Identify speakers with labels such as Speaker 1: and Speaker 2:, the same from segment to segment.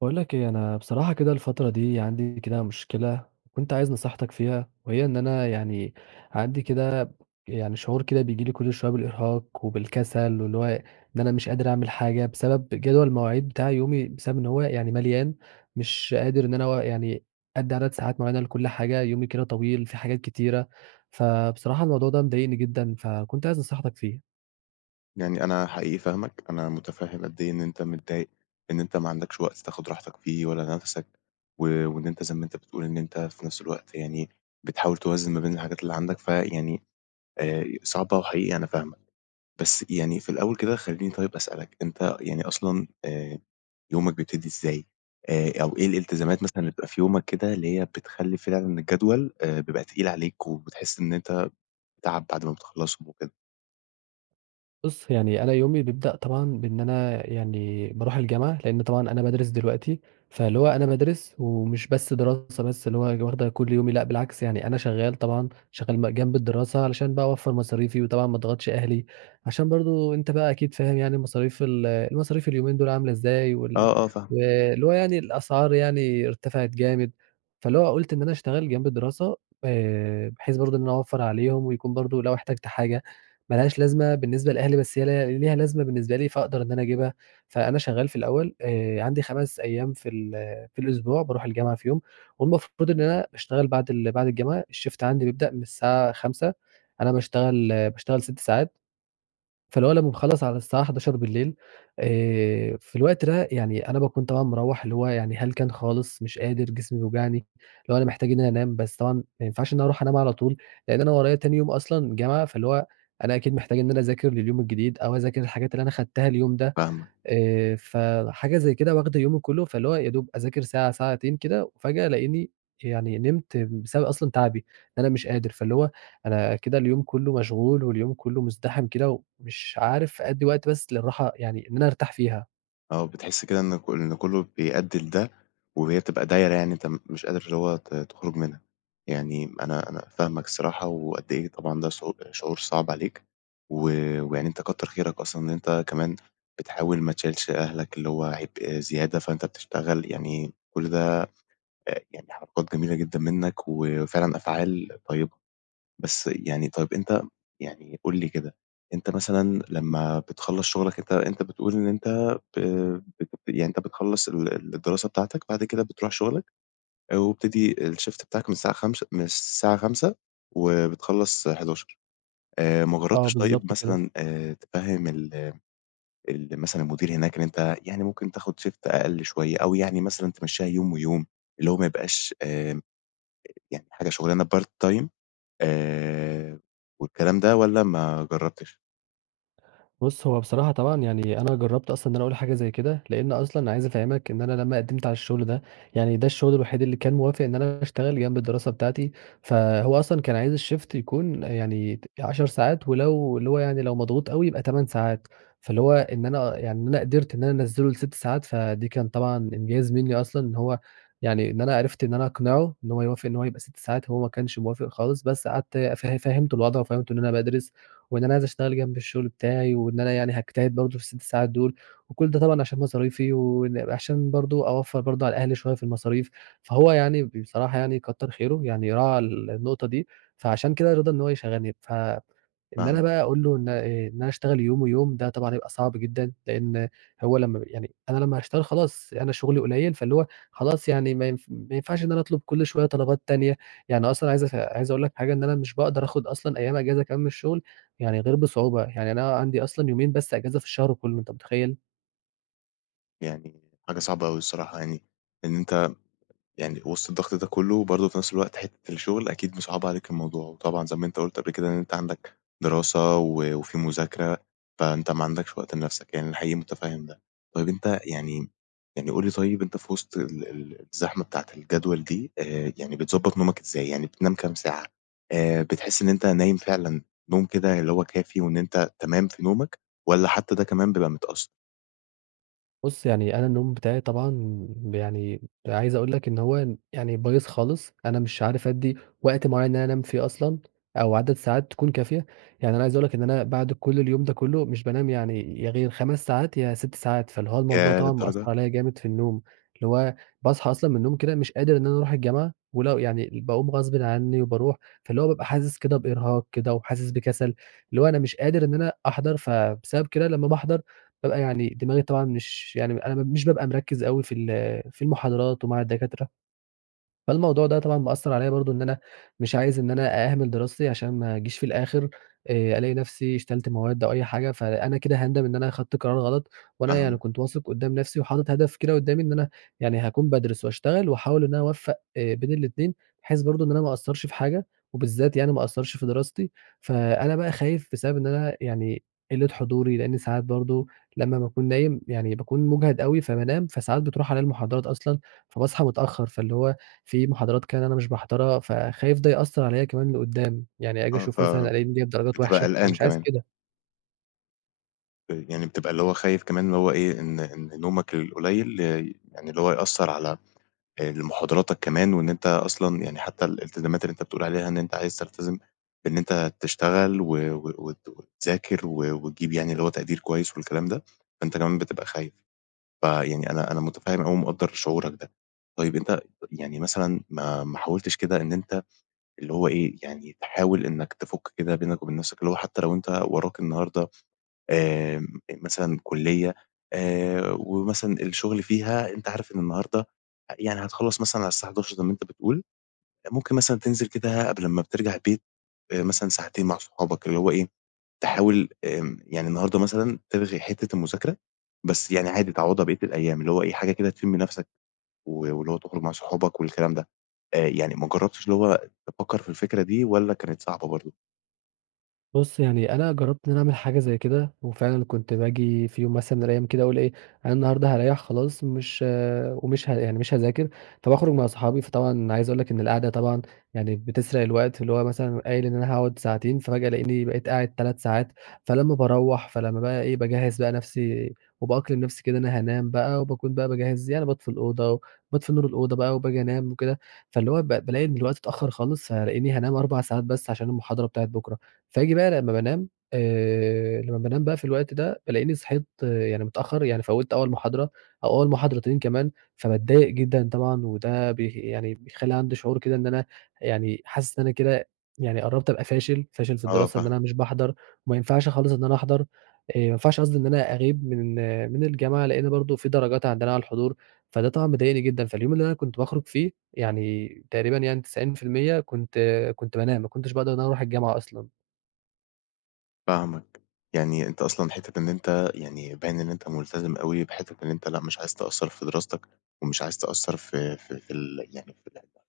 Speaker 1: باقول لك إيه، أنا بصراحة كده الفترة دي عندي كده مشكلة، كنت عايز نصيحتك فيها، وهي إن أنا يعني عندي كده يعني شعور كده بييجي لي كُلّ شوية بالإرهاق وبالكَسَل واللي هو إن أنا مش قادر أعمل حاجة بسبب جدول المواعيد بتاعي يومي بسبب إن هو يعني مليان، مش قادر إن أنا أوا يعني أدّي عدد ساعات معيّنة لكُلّ حاجة، يومي كده طويل في حاجات كتيرة، فبصراحة الموضوع ده مضايقني جدًا، فكنت عايز نصيحتك فيه.
Speaker 2: يعني أنا حقيقي فاهمك، أنا متفهّم قد إيه إن أنت متضايق إن أنت ما عندكش وقت تاخد راحتك فيه ولا نفَسك، و وإن أنت زي ما أنت بتقول إن أنت في نفس الوقت يعني بتحاول توازن ما بين الحاجات اللي عندك، فيعني آآ، صعبة وحقيقي أنا فاهمك. بس يعني في الأول كده خليني طيب أسألك، أنت يعني أصلًا آآ، يومك بيبتدي إزاي آآ، أو إيه الالتزامات مثلًا اللي بتبقى في يومك كده اللي هي بتخلّي فعلًا الجدول آآ، بيبقى تقيل عليك، وبتحس إن أنت تعب بعد ما بتخلصّهم وكده؟
Speaker 1: بُصّ، يعني أنا يومي بيبدأ طبعًا بإن أنا يعني بارُوح الجامعة، لأن طبعًا أنا بادرس دلوقتي، فاللي هو أنا بادرس ومش بس دراسة بس اللي هو واخدة كُلّ يومي، لأ بالعكس، يعني أنا شغال طبعًا شغال بقى جنب الدراسة علشان بقى أوفّر مصاريفي وطبعًا ما أضغطش أهلي، عشان برضه أنت بقى أكيد فاهم يعني مصاريف ال المصاريف اليومين دول عاملة إزاي، وال
Speaker 2: آه، آه فاهمك.
Speaker 1: واللي هو يعني الأسعار يعني ارتفعِت جامد، فاللي هو قُلت إن أنا أشتغل جنب الدراسة آآ، بحيث برضه إن أنا أوفّر عليهم ويكون برضه لو احتجت حاجة، ما لهاش لازمة بالنسبة لأهلي بس هي ليها ليها لازمة بالنسبة لي، فأقدر إن أنا أجيبها، فأنا شغال في الأول آآ، عندي 5 أيام في ال في الأسبوع بارُوح الجامعة فيهم، والمفروض إن أنا أشتغل بعد ال بعد الجامعة الshift عندي بيبدأ من الساعة 17:00 أنا باشتغل باشتغل 6 ساعات، فاللي هو أنا باخلّص على الساعة 23:00 آآ، في الوقت ده يعني أنا باكون طبعًا مروّح اللي هو يعني هلكان خالص، مش قادر، جسمي بيوجعني، اللي هو أنا محتاج إن أنا أنام، بس طبعًا ما ينفعش إن أنا أرُوح أنام على طول، لأن أنا ورايا تاني يوم أصلًا جامعة، فاللي هو أنا أكيد محتاج إن أنا أذاكر لليوم الجديد، أو أذاكر الحاجات اللي أنا خدتها اليوم ده،
Speaker 2: فاهمك.
Speaker 1: آآ، فحاجة زي كده واخدة يومي كُلّه فاللي هو يا دوب أذاكر ساعة ساعتين كده، وفجأة ألاقيني يعني نِمت بسبب أصلًا تعبي إن أنا مش قادر، فاللي هو أنا كده اليوم كُلّه مشغول، واليوم كُلّه مزدحم كده ومش عارف أدّي وقت بس للراحة يعني إن أنا أرتاح فيها.
Speaker 2: آه بتحس كده إن ك إن كلّه بيأدّي لده، وهي بتبقى دايرة يعني أنت م مش قادر اللي هو ت تخرج منها، يعني أنا أنا فاهمك الصراحة، وقد إيه طبعًا ده ش شعور صعب عليك و ويعني أنت كتّر خيرك أصلًا إن أنت كمان بتحاول ما تشيلش أهلك اللي هو عبء زيادة، فأنت بتشتغل يعني آآ، كُلّ ده آآ يعني حركات جميلة جدًا منك وفعلًا أفعال طيبة. بس يعني طيب أنت يعني قُل لي كده، أنت مثلًا لمّا بتخلّص شغلك أنت، أنت بتقول إن أنت ب ب يعني أنت بتخلّص ال الدراسة بتاعتك بعد كده بترُوح شغلك ويبتدي الshift بتاعك من الساعة 17:00 من الساعة 17:00 وبتخلّص 23:00 آآ، ما
Speaker 1: آه
Speaker 2: جرّبتش طيب
Speaker 1: بالضبط كده.
Speaker 2: مثلًا آآ، تفهّم ال ال مثلًا المدير هناك إن أنت يعني ممكن تاخد shift أقل شوية، أو يعني مثلًا تمشّيها يوم، ويوم اللي هو ما يبقاش آآ، يعني حاجة شغلانة part time آآ، والكلام ده والَّا ما جرّبتش؟
Speaker 1: بُص هو بصراحة طبعًا يعني أنا جربت أصلًا إن أنا أقول حاجة زي كده لأن أصلًا عايز أفهمك إن أنا لمّا قدمت على الشغل ده يعني ده الشغل الوحيد اللي كان موافق إن أنا أشتغل جنب الدراسة بتاعتي، فهو أصلًا كان عايز الشيفت يكون يعني 10 ساعات ولو اللي هو يعني لو مضغوط أوي يبقى 8 ساعات فاللي هو إن أنا يعني أنا قدرت إن أنا أنزله لست ساعات فدي كان طبعًا إنجاز مني أصلًا، إن هو يعني إن أنا عرفت إن أنا أقنعه إن هو يوافق إن هو يبقى 6 ساعات هو ما كانش موافق خالص، بس قعدت ف فهمته الوضع وفهمته إن أنا بادرس وان أنا عايز أشتغل جنب الشغل بتاعي، واننا يعني هاجتهد برضه في ال6 ساعات دول، وكل ده طبعًا عشان مصاريفي وإن وعشان برضه أوفر برضه على أهلي شوية في المصاريف، فهو يعني بصراحة يعني كتر خيره يعني راعَى النقطة دي، فعشان كده رضى إن هو يشغلني، ف إن أنا
Speaker 2: فاهمك.
Speaker 1: بقى أقول له إن إيه إن أنا اشتغل يوم ويوم ده طبعًا هيبقى صعب جدًا، لأن هو لمّا يعني أنا لمّا هاشتغل خلاص أنا شغلي قليل فاللي هو خلاص يعني ما ينف ما ينفعش إن أنا أطلب كل شوية طلبات تانية، يعني أصلًا عايز اف عايز أقول لك حاجة إن أنا مش باقدر آخد أصلًا أيام إجازة كمان من الشغل، يعني غير بصعوبة يعني أنا عندي أصلًا يومين بس إجازة في الشهر كلّه أنت متخيل؟
Speaker 2: يعني حاجة صعبة أوي الصراحة يعني، إن أنت يعني وسط الضغط ده كُلّه وبرضه في نفس الوقت حتة الشغل أكيد مصعّبة عليك الموضوع، وطبعًا زي ما أنت قُلت قبل كده إن أنت عندك دراسة، و وفي مذاكرة فأنت ما عندكش وقت لنفسك، يعني أنا حقيقي متفهّم ده، طيب أنت يعني يعني قُل لي طيب أنت في وسط ال ال الزحمة بتاعة الجدول دي آآ، يعني بتضبّط نومك إزاي يعني بتنام كام ساعة آآ، بتحس إن أنت نايم فعلًا نوم كده اللي هو كافي وإن أنت تمام في نومك، والَّا حتى ده كمان بيبقى متأثّر؟
Speaker 1: بُصّ، يعني أنا النوم بتاعي طبعًا يعني عايز أقول لك إن هو يعني بايظ خالص، أنا مش عارف أدّي وقت معيّن إن أنا أنام فيه أصلًا، أو عدد ساعات تكون كافية، يعني أنا عايز أقول لك إن أنا بعد كُلّ اليوم ده كُلّه مش بانام يعني يا غير 5 ساعات يا 6 ساعات فاللي هو الموضوع
Speaker 2: ياه!
Speaker 1: طبعًا مأثّر
Speaker 2: للدرجة.
Speaker 1: عليَّ جامد في النوم، اللي هو باصحى أصلًا من النوم كده مش قادر إن أنا أرُوح الجامعة، ولو يعني باقوم غصبٍ عني وباروح فاللي هو بابقى حاسس كده بإرهاق كده، وحاسس بكَسَل، اللي هو أنا مش قادر إن أنا أحضر فبسبب كده لمّا باحضر بابقى يعني دماغي طبعًا مش يعني أنا مش بابقى مركّز أوي، في ال في المحاضرات ومع الدكاترة، فالموضوع ده طبعًا مأثّر عليَّ برضه إن أنا مش عايز إن أنا أهمِل دراستي، عشان ما أجيش في الآخر، آآ ألاقي نفسي شيلت مواد أو أي حاجة، فأنا كده هاندم إن أنا أخدت قرار غلط، وأنا يعني
Speaker 2: فاهمك.
Speaker 1: كنت واثق قُدّام نفسي وحاطط هدف كده قدّامي إن أنا يعني هاكون بادرس واشتغل واحاول إن أنا أوفّق آآ بين الاتنين، بحيث برضه إن أنا ما اقصّرش في حاجة وبالذات يعني ما اقصّرش في دراستي، فأنا بقى خايف بسبب إن أنا يعني قِلّة حضوري، لأن ساعات برضه لمّا باكون نايم يعني باكون مجهد أوي، فبانام، فساعات بتروح عليَّ المحاضرات أصلًا، فباصحى متأخّر فاللي هو في محاضرات كده أنا مش باحضرها، فخايف ده يأثّر عليَّ كمان لقدام، يعني آجي
Speaker 2: آه، ف
Speaker 1: أشوف مثلًا ألاقيني جايب درجات
Speaker 2: بتبقى
Speaker 1: وحشة، أنا
Speaker 2: قلقان
Speaker 1: مش عايز
Speaker 2: كمان.
Speaker 1: كده.
Speaker 2: آآ يعني بتبقى اللي هو خايف كمان إن هو إيه، إن إن نومك القليّل لي يعني اللي هو يأثّر على آآ لمحاضراتك كمان وإن أنت أصلًا يعني حتّي الإلتزامات اللي أنت بتقول عليها إن أنت عايز تلتزم بإن أنت تشتغل و و وت وتذاكر و وتجيب يعني اللي هو تقدير كويس والكلام ده، فأنت كمان بتبقى خايف. فيعني أنا أنا مُتفهِّم أوي ومقدَّر شعورك ده. طيب أنت يعني مثلًا ما ما حاولتش كده إن أنت اللي هو إيه، يعني تحاول إنّك تفُك كده بينك وبين نَفْسك اللي هو حتّي لو أنت وراك النهاردة آمم، آآ، مثلًا كُلّية آآ، ومثلًا الشُغل فيها أنت عارف إن النهاردة آآ يعني هتخلّص مثلًا على الساعة 23:00 زي مأنت بتقول، ممكن مثلًا تنزل كده قبل ما بترجع البيت آآ مثلًا ساعتين مع أصحابك اللي هو إيه، تحاول آمم يعني النهاردة مثلًا تلغي حتّة المذاكرة، بس يعني عادي تعوّضها بقيّة الأيام اللي هو إيه، حاجة كده تشم نَفَسك و واللي هو تخرُج مع صحابك والكلام ده. آآ يعني ما جرّبتش اللي هو تفكّر في الفكرة دي والّا كانت صعبة برضه؟
Speaker 1: بُص، يعني أنا جرّبت إن أنا أعمل حاجة زي كده وفعلًا كنت باجي في يوم مثلًا من الأيام كده أقول إيه، أنا النهاردة هاريّح خلاص مش ومش ه يعني مش هاذاكر، فباخرُج مع صحابي، فطبعًا عايز أقول لك إن القعدة طبعًا يعني بتسرق الوقت اللي هو مثلًا قايل إن أنا هاقعُد ساعتين، فباجي ألاقيني بقيت قاعد 3 ساعات، فلمّا باروّح فلمّا بقى إيه، باجهِّز بقى نَفْسي وبأقلم نَفْسي كده أنا هانام بقى وباكون بقى باجهّز يعني باطفي الأوضة وباطفي نور الأوضة بقى وباجي أنام وكده، فاللي هو ب بالاقي إن الوقت اتأخَّر خالص ألاقيني هانام 4 ساعات بس علشان المحاضرة بتاعة بكرة. فييجي بقى لمّا بانام آآ، لمّا بانام بقى في الوقت ده، بالاقيني صحيت يعني متأخَّر، يعني فَوِّت أول محاضرة أو أول محاضرتين كمان، فباتضايق جدًا طبعًا وده بي يعني بيخلّي عندي شعور كده إن أنا يعني حاسس إن أنا كده يعني قرّبت أبقى فاشل، فاشل في
Speaker 2: آه
Speaker 1: الدراسة إن
Speaker 2: فاهمك.
Speaker 1: أنا مش باحضر وما ينفعش خالص إن أنا أحضر، آآ ما ينفعش قصدي إن أنا أغيب من من الجامعة لإن برضه في درجات عندنا على الحضور، فده طبعًا مضايقني جدًا، فاليوم اللي أنا كنت باخرُج فيه يعني تقريبًا يعني 90% كنت كنت بانام، ما كنتش باقدر إن أنا أروح الجامعة أصلًا.
Speaker 2: فاهمك. يعني أنت أصلًا حِتّة إن أنت يعني باين إن أنت ملتزم أوي بحِتّة إن أنت لأ مش عايز تأثّر في دراستك، ومش عايز تأثر ف ف في ال يعني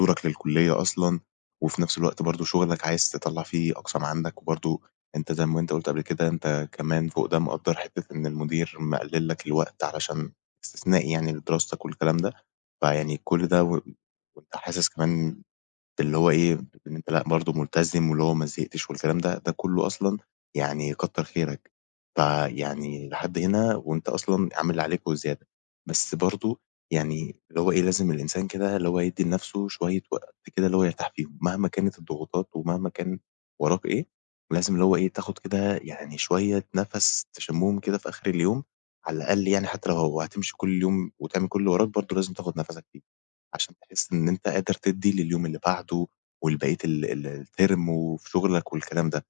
Speaker 2: دورك للكُلّية أصلًا، وفي نفس الوقت برضه شغلك عايز تطلّع فيه أقصى ما عندك، وبرضه أنت زي ما أنت قُلت قبل كده أنت كمان فوق ده مقدر حِتّة إن المدير مقلِّل لَك الوقت علشان إستثنائي يعني لدراستك والكلام ده، فيعني كل ده و وأنت حاسس كمان اللي هو إيه إن أنت لأ برضه ملتزم، واللي هو ما زهقتش والكلام ده، ده كلّه أصلًا يعني كتَّر خيرك، فيعني لحد هنا وأنت أصلًا عامل اللي عليك وزيادة، بس برضه يعني اللي هو إيه لازم الإنسان كده اللي هو يدي لنفسه شوية وقت كده اللي هو يرتاح فيهم مهما كانت الضغوطات ومهما كان وراك إيه لازم اللي هو إيه تاخد كده يعني شوية نفس تشمهم كده في آخر اليوم على الأقل يعني حتى لو هتمشي كل يوم وتعمل كل اللي وراك برضه لازم تاخد نفَسَك فيه، عشان تحس إن أنت قادر تدي لليوم اللي بعده و لبقية ال ال الterm وفي شغلك والكلام ده،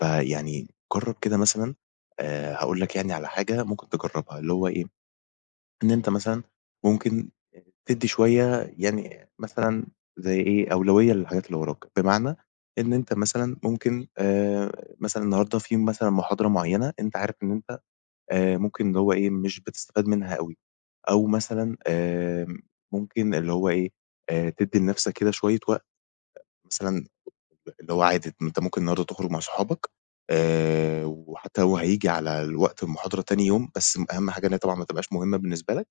Speaker 2: فيعني جرّب كده مثلًا آآ هاقول لَك يعني على حاجة ممكن تجرّبها اللي هو إيه؟ إن أنت مثلًا ممكن تدّي شوية يعني مثلًا زي إيه أولوية للحاجات اللي وراك، بمعنى إن أنت مثلًا ممكن آآ مثلًا النهارده في مثلًا محاضرة معينة أنتَ عارف إن أنت آآ ممكن اللي هو إيه مش بتستفاد منها أوي أو مثلًا آآ ممكن اللي هو إيه آآ تدّي لنفسك كده شوية وقت، مثلًا اللي هو عادي أنت ممكن النهارده تخرج مع أصحابك آآ وحتى لو هييجي على الوقت المحاضرة تاني يوم، بس أهم حاجة إن هي طبعًا ما تبقاش مهمة بالنسبة لك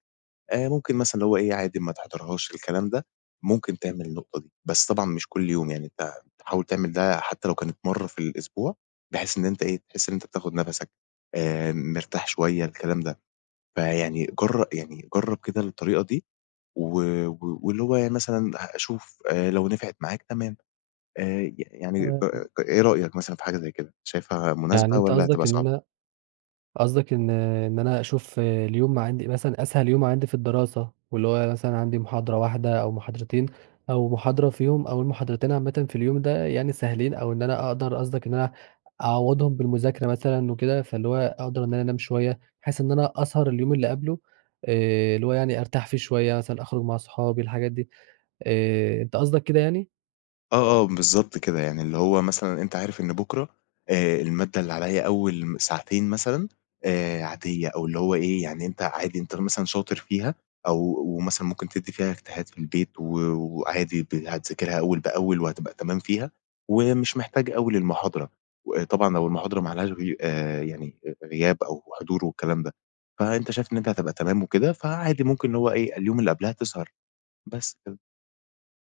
Speaker 2: آآ ممكن مثلًا اللي هو إيه عادي ما تحضرهاش الكلام ده ممكن تعمل النقطة دي، بس طبعًا مش كل يوم يعني أنت تحاول تعمل ده حتى لو كانت مرّة في الأسبوع، بحيث إن أنت إيه تحس إن أنت بتاخد نفسك آآ م مرتاح شوية الكلام ده، فيعني جر يعني جرب كده الطريقة دي. و واللي هو يعني مثلًا شوف آآ لو نفعِت معاك تمام، آآ ي يعني
Speaker 1: تمام. امم.
Speaker 2: إيه رأيك مثلًا في حاجة زي كده، شايفها
Speaker 1: يعني
Speaker 2: مناسبة
Speaker 1: أنت
Speaker 2: والّا هتبقى
Speaker 1: قصدك إن
Speaker 2: صعب؟
Speaker 1: أنا قصدك إن إن أنا أشوف اليوم ما عندي مثلًا أسهل يوم عندي في الدراسة، واللي هو مثلًا عندي محاضرة واحدة أو محاضرتين أو محاضرة فيهم أول محاضرتين عامةً في اليوم ده يعني سهلين أو إن أنا أقدر قصدك إن أنا أعوضهم بالمذاكرة مثلًا وكده، فاللي هو أقدر إن أنا أنام شوية بحيث إن أنا أسهر اليوم اللي قبله آآ اللي هو يعني أرتاح فيه شوية مثلًا، أخرج مع أصحابي، الحاجات دي آآ، أنت قصدك كده يعني؟
Speaker 2: آه، آه بالضبط كده، يعني اللي هو مثلًا أنت عارف إن بُكرة آآ المادة اللي عليَّ أول ساعتين مثلًا آآ، عادية أو اللي هو إيه يعني أنت عادي أنت مثلًا شاطر فيها أو مثلًا ممكن تدّي فيها اجتهاد في البيت و وعادي ت هتذاكرها أول بأول، وهتبقى تمام فيها، ومش محتاج أوي للمحاضرة و طبعًا لو المحاضرة ما عليهاش غي يعني غياب أو حضور والكلام ده، فأنت شايف إن أنت هتبقى تمام وكده، فعادي ممكن اللي هو إيه، اليوم اللي قبلها تسهر، بس كده.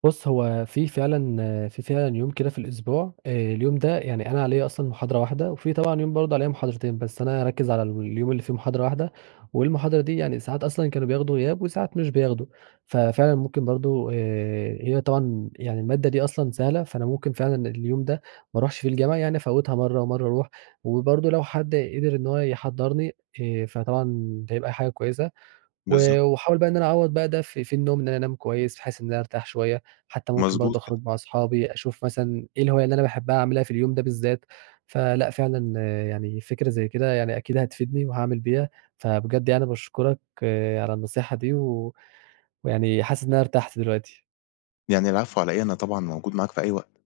Speaker 1: بُصّ، هو في فعلًا في فعلًا يوم كده في الأسبوع آآ اليوم ده يعني أنا عليَّ أصلًا محاضرة واحدة، وفي طبعًا يوم برضه عليَّ محاضرتين، بس أنا هاركّز على اليوم اللي فيه محاضرة واحدة، والمحاضرة دي يعني ساعات أصلًا كانوا بياخدوا غياب، وساعات مش بياخدوا، فَفِعلًا ممكن برضه آآ، هي طبعًا يعني المادة دي أصلًا سهلة، فأنا ممكن فعلًا اليوم ده، ما أروحش فيه الجامعة، يعني أفوّتها مرّه، ومرّه أرُوح وبرضه لو حد قدر إن هو يحضّرني آآ، فطبعًا ده هيبقى حاجة كويسة، و
Speaker 2: بالضبط.
Speaker 1: وأحاول بقى إن أنا أعوّض بقى ده في في النوم إن أنام كويس، بحيث إن أنا أرتاح شوية، حتى ممكن
Speaker 2: مضبوط
Speaker 1: برضه
Speaker 2: كده.
Speaker 1: أخرج مع أصحابي أشوف مثلًا إيه الهواية اللي أنا باحبها أعملها في اليوم ده بالذات، فلأ، فعلًا يعني فكرة زي كده يعني أكيد هتفيدني، وهاعمل بيها فبجد يعني باشكرك على النصيحة دي، و ويعني حاسس إن أنا ارتحت دلوقتي.
Speaker 2: يعني العفو على إيه، أنا طبعًا موجود معاك في أي وقت.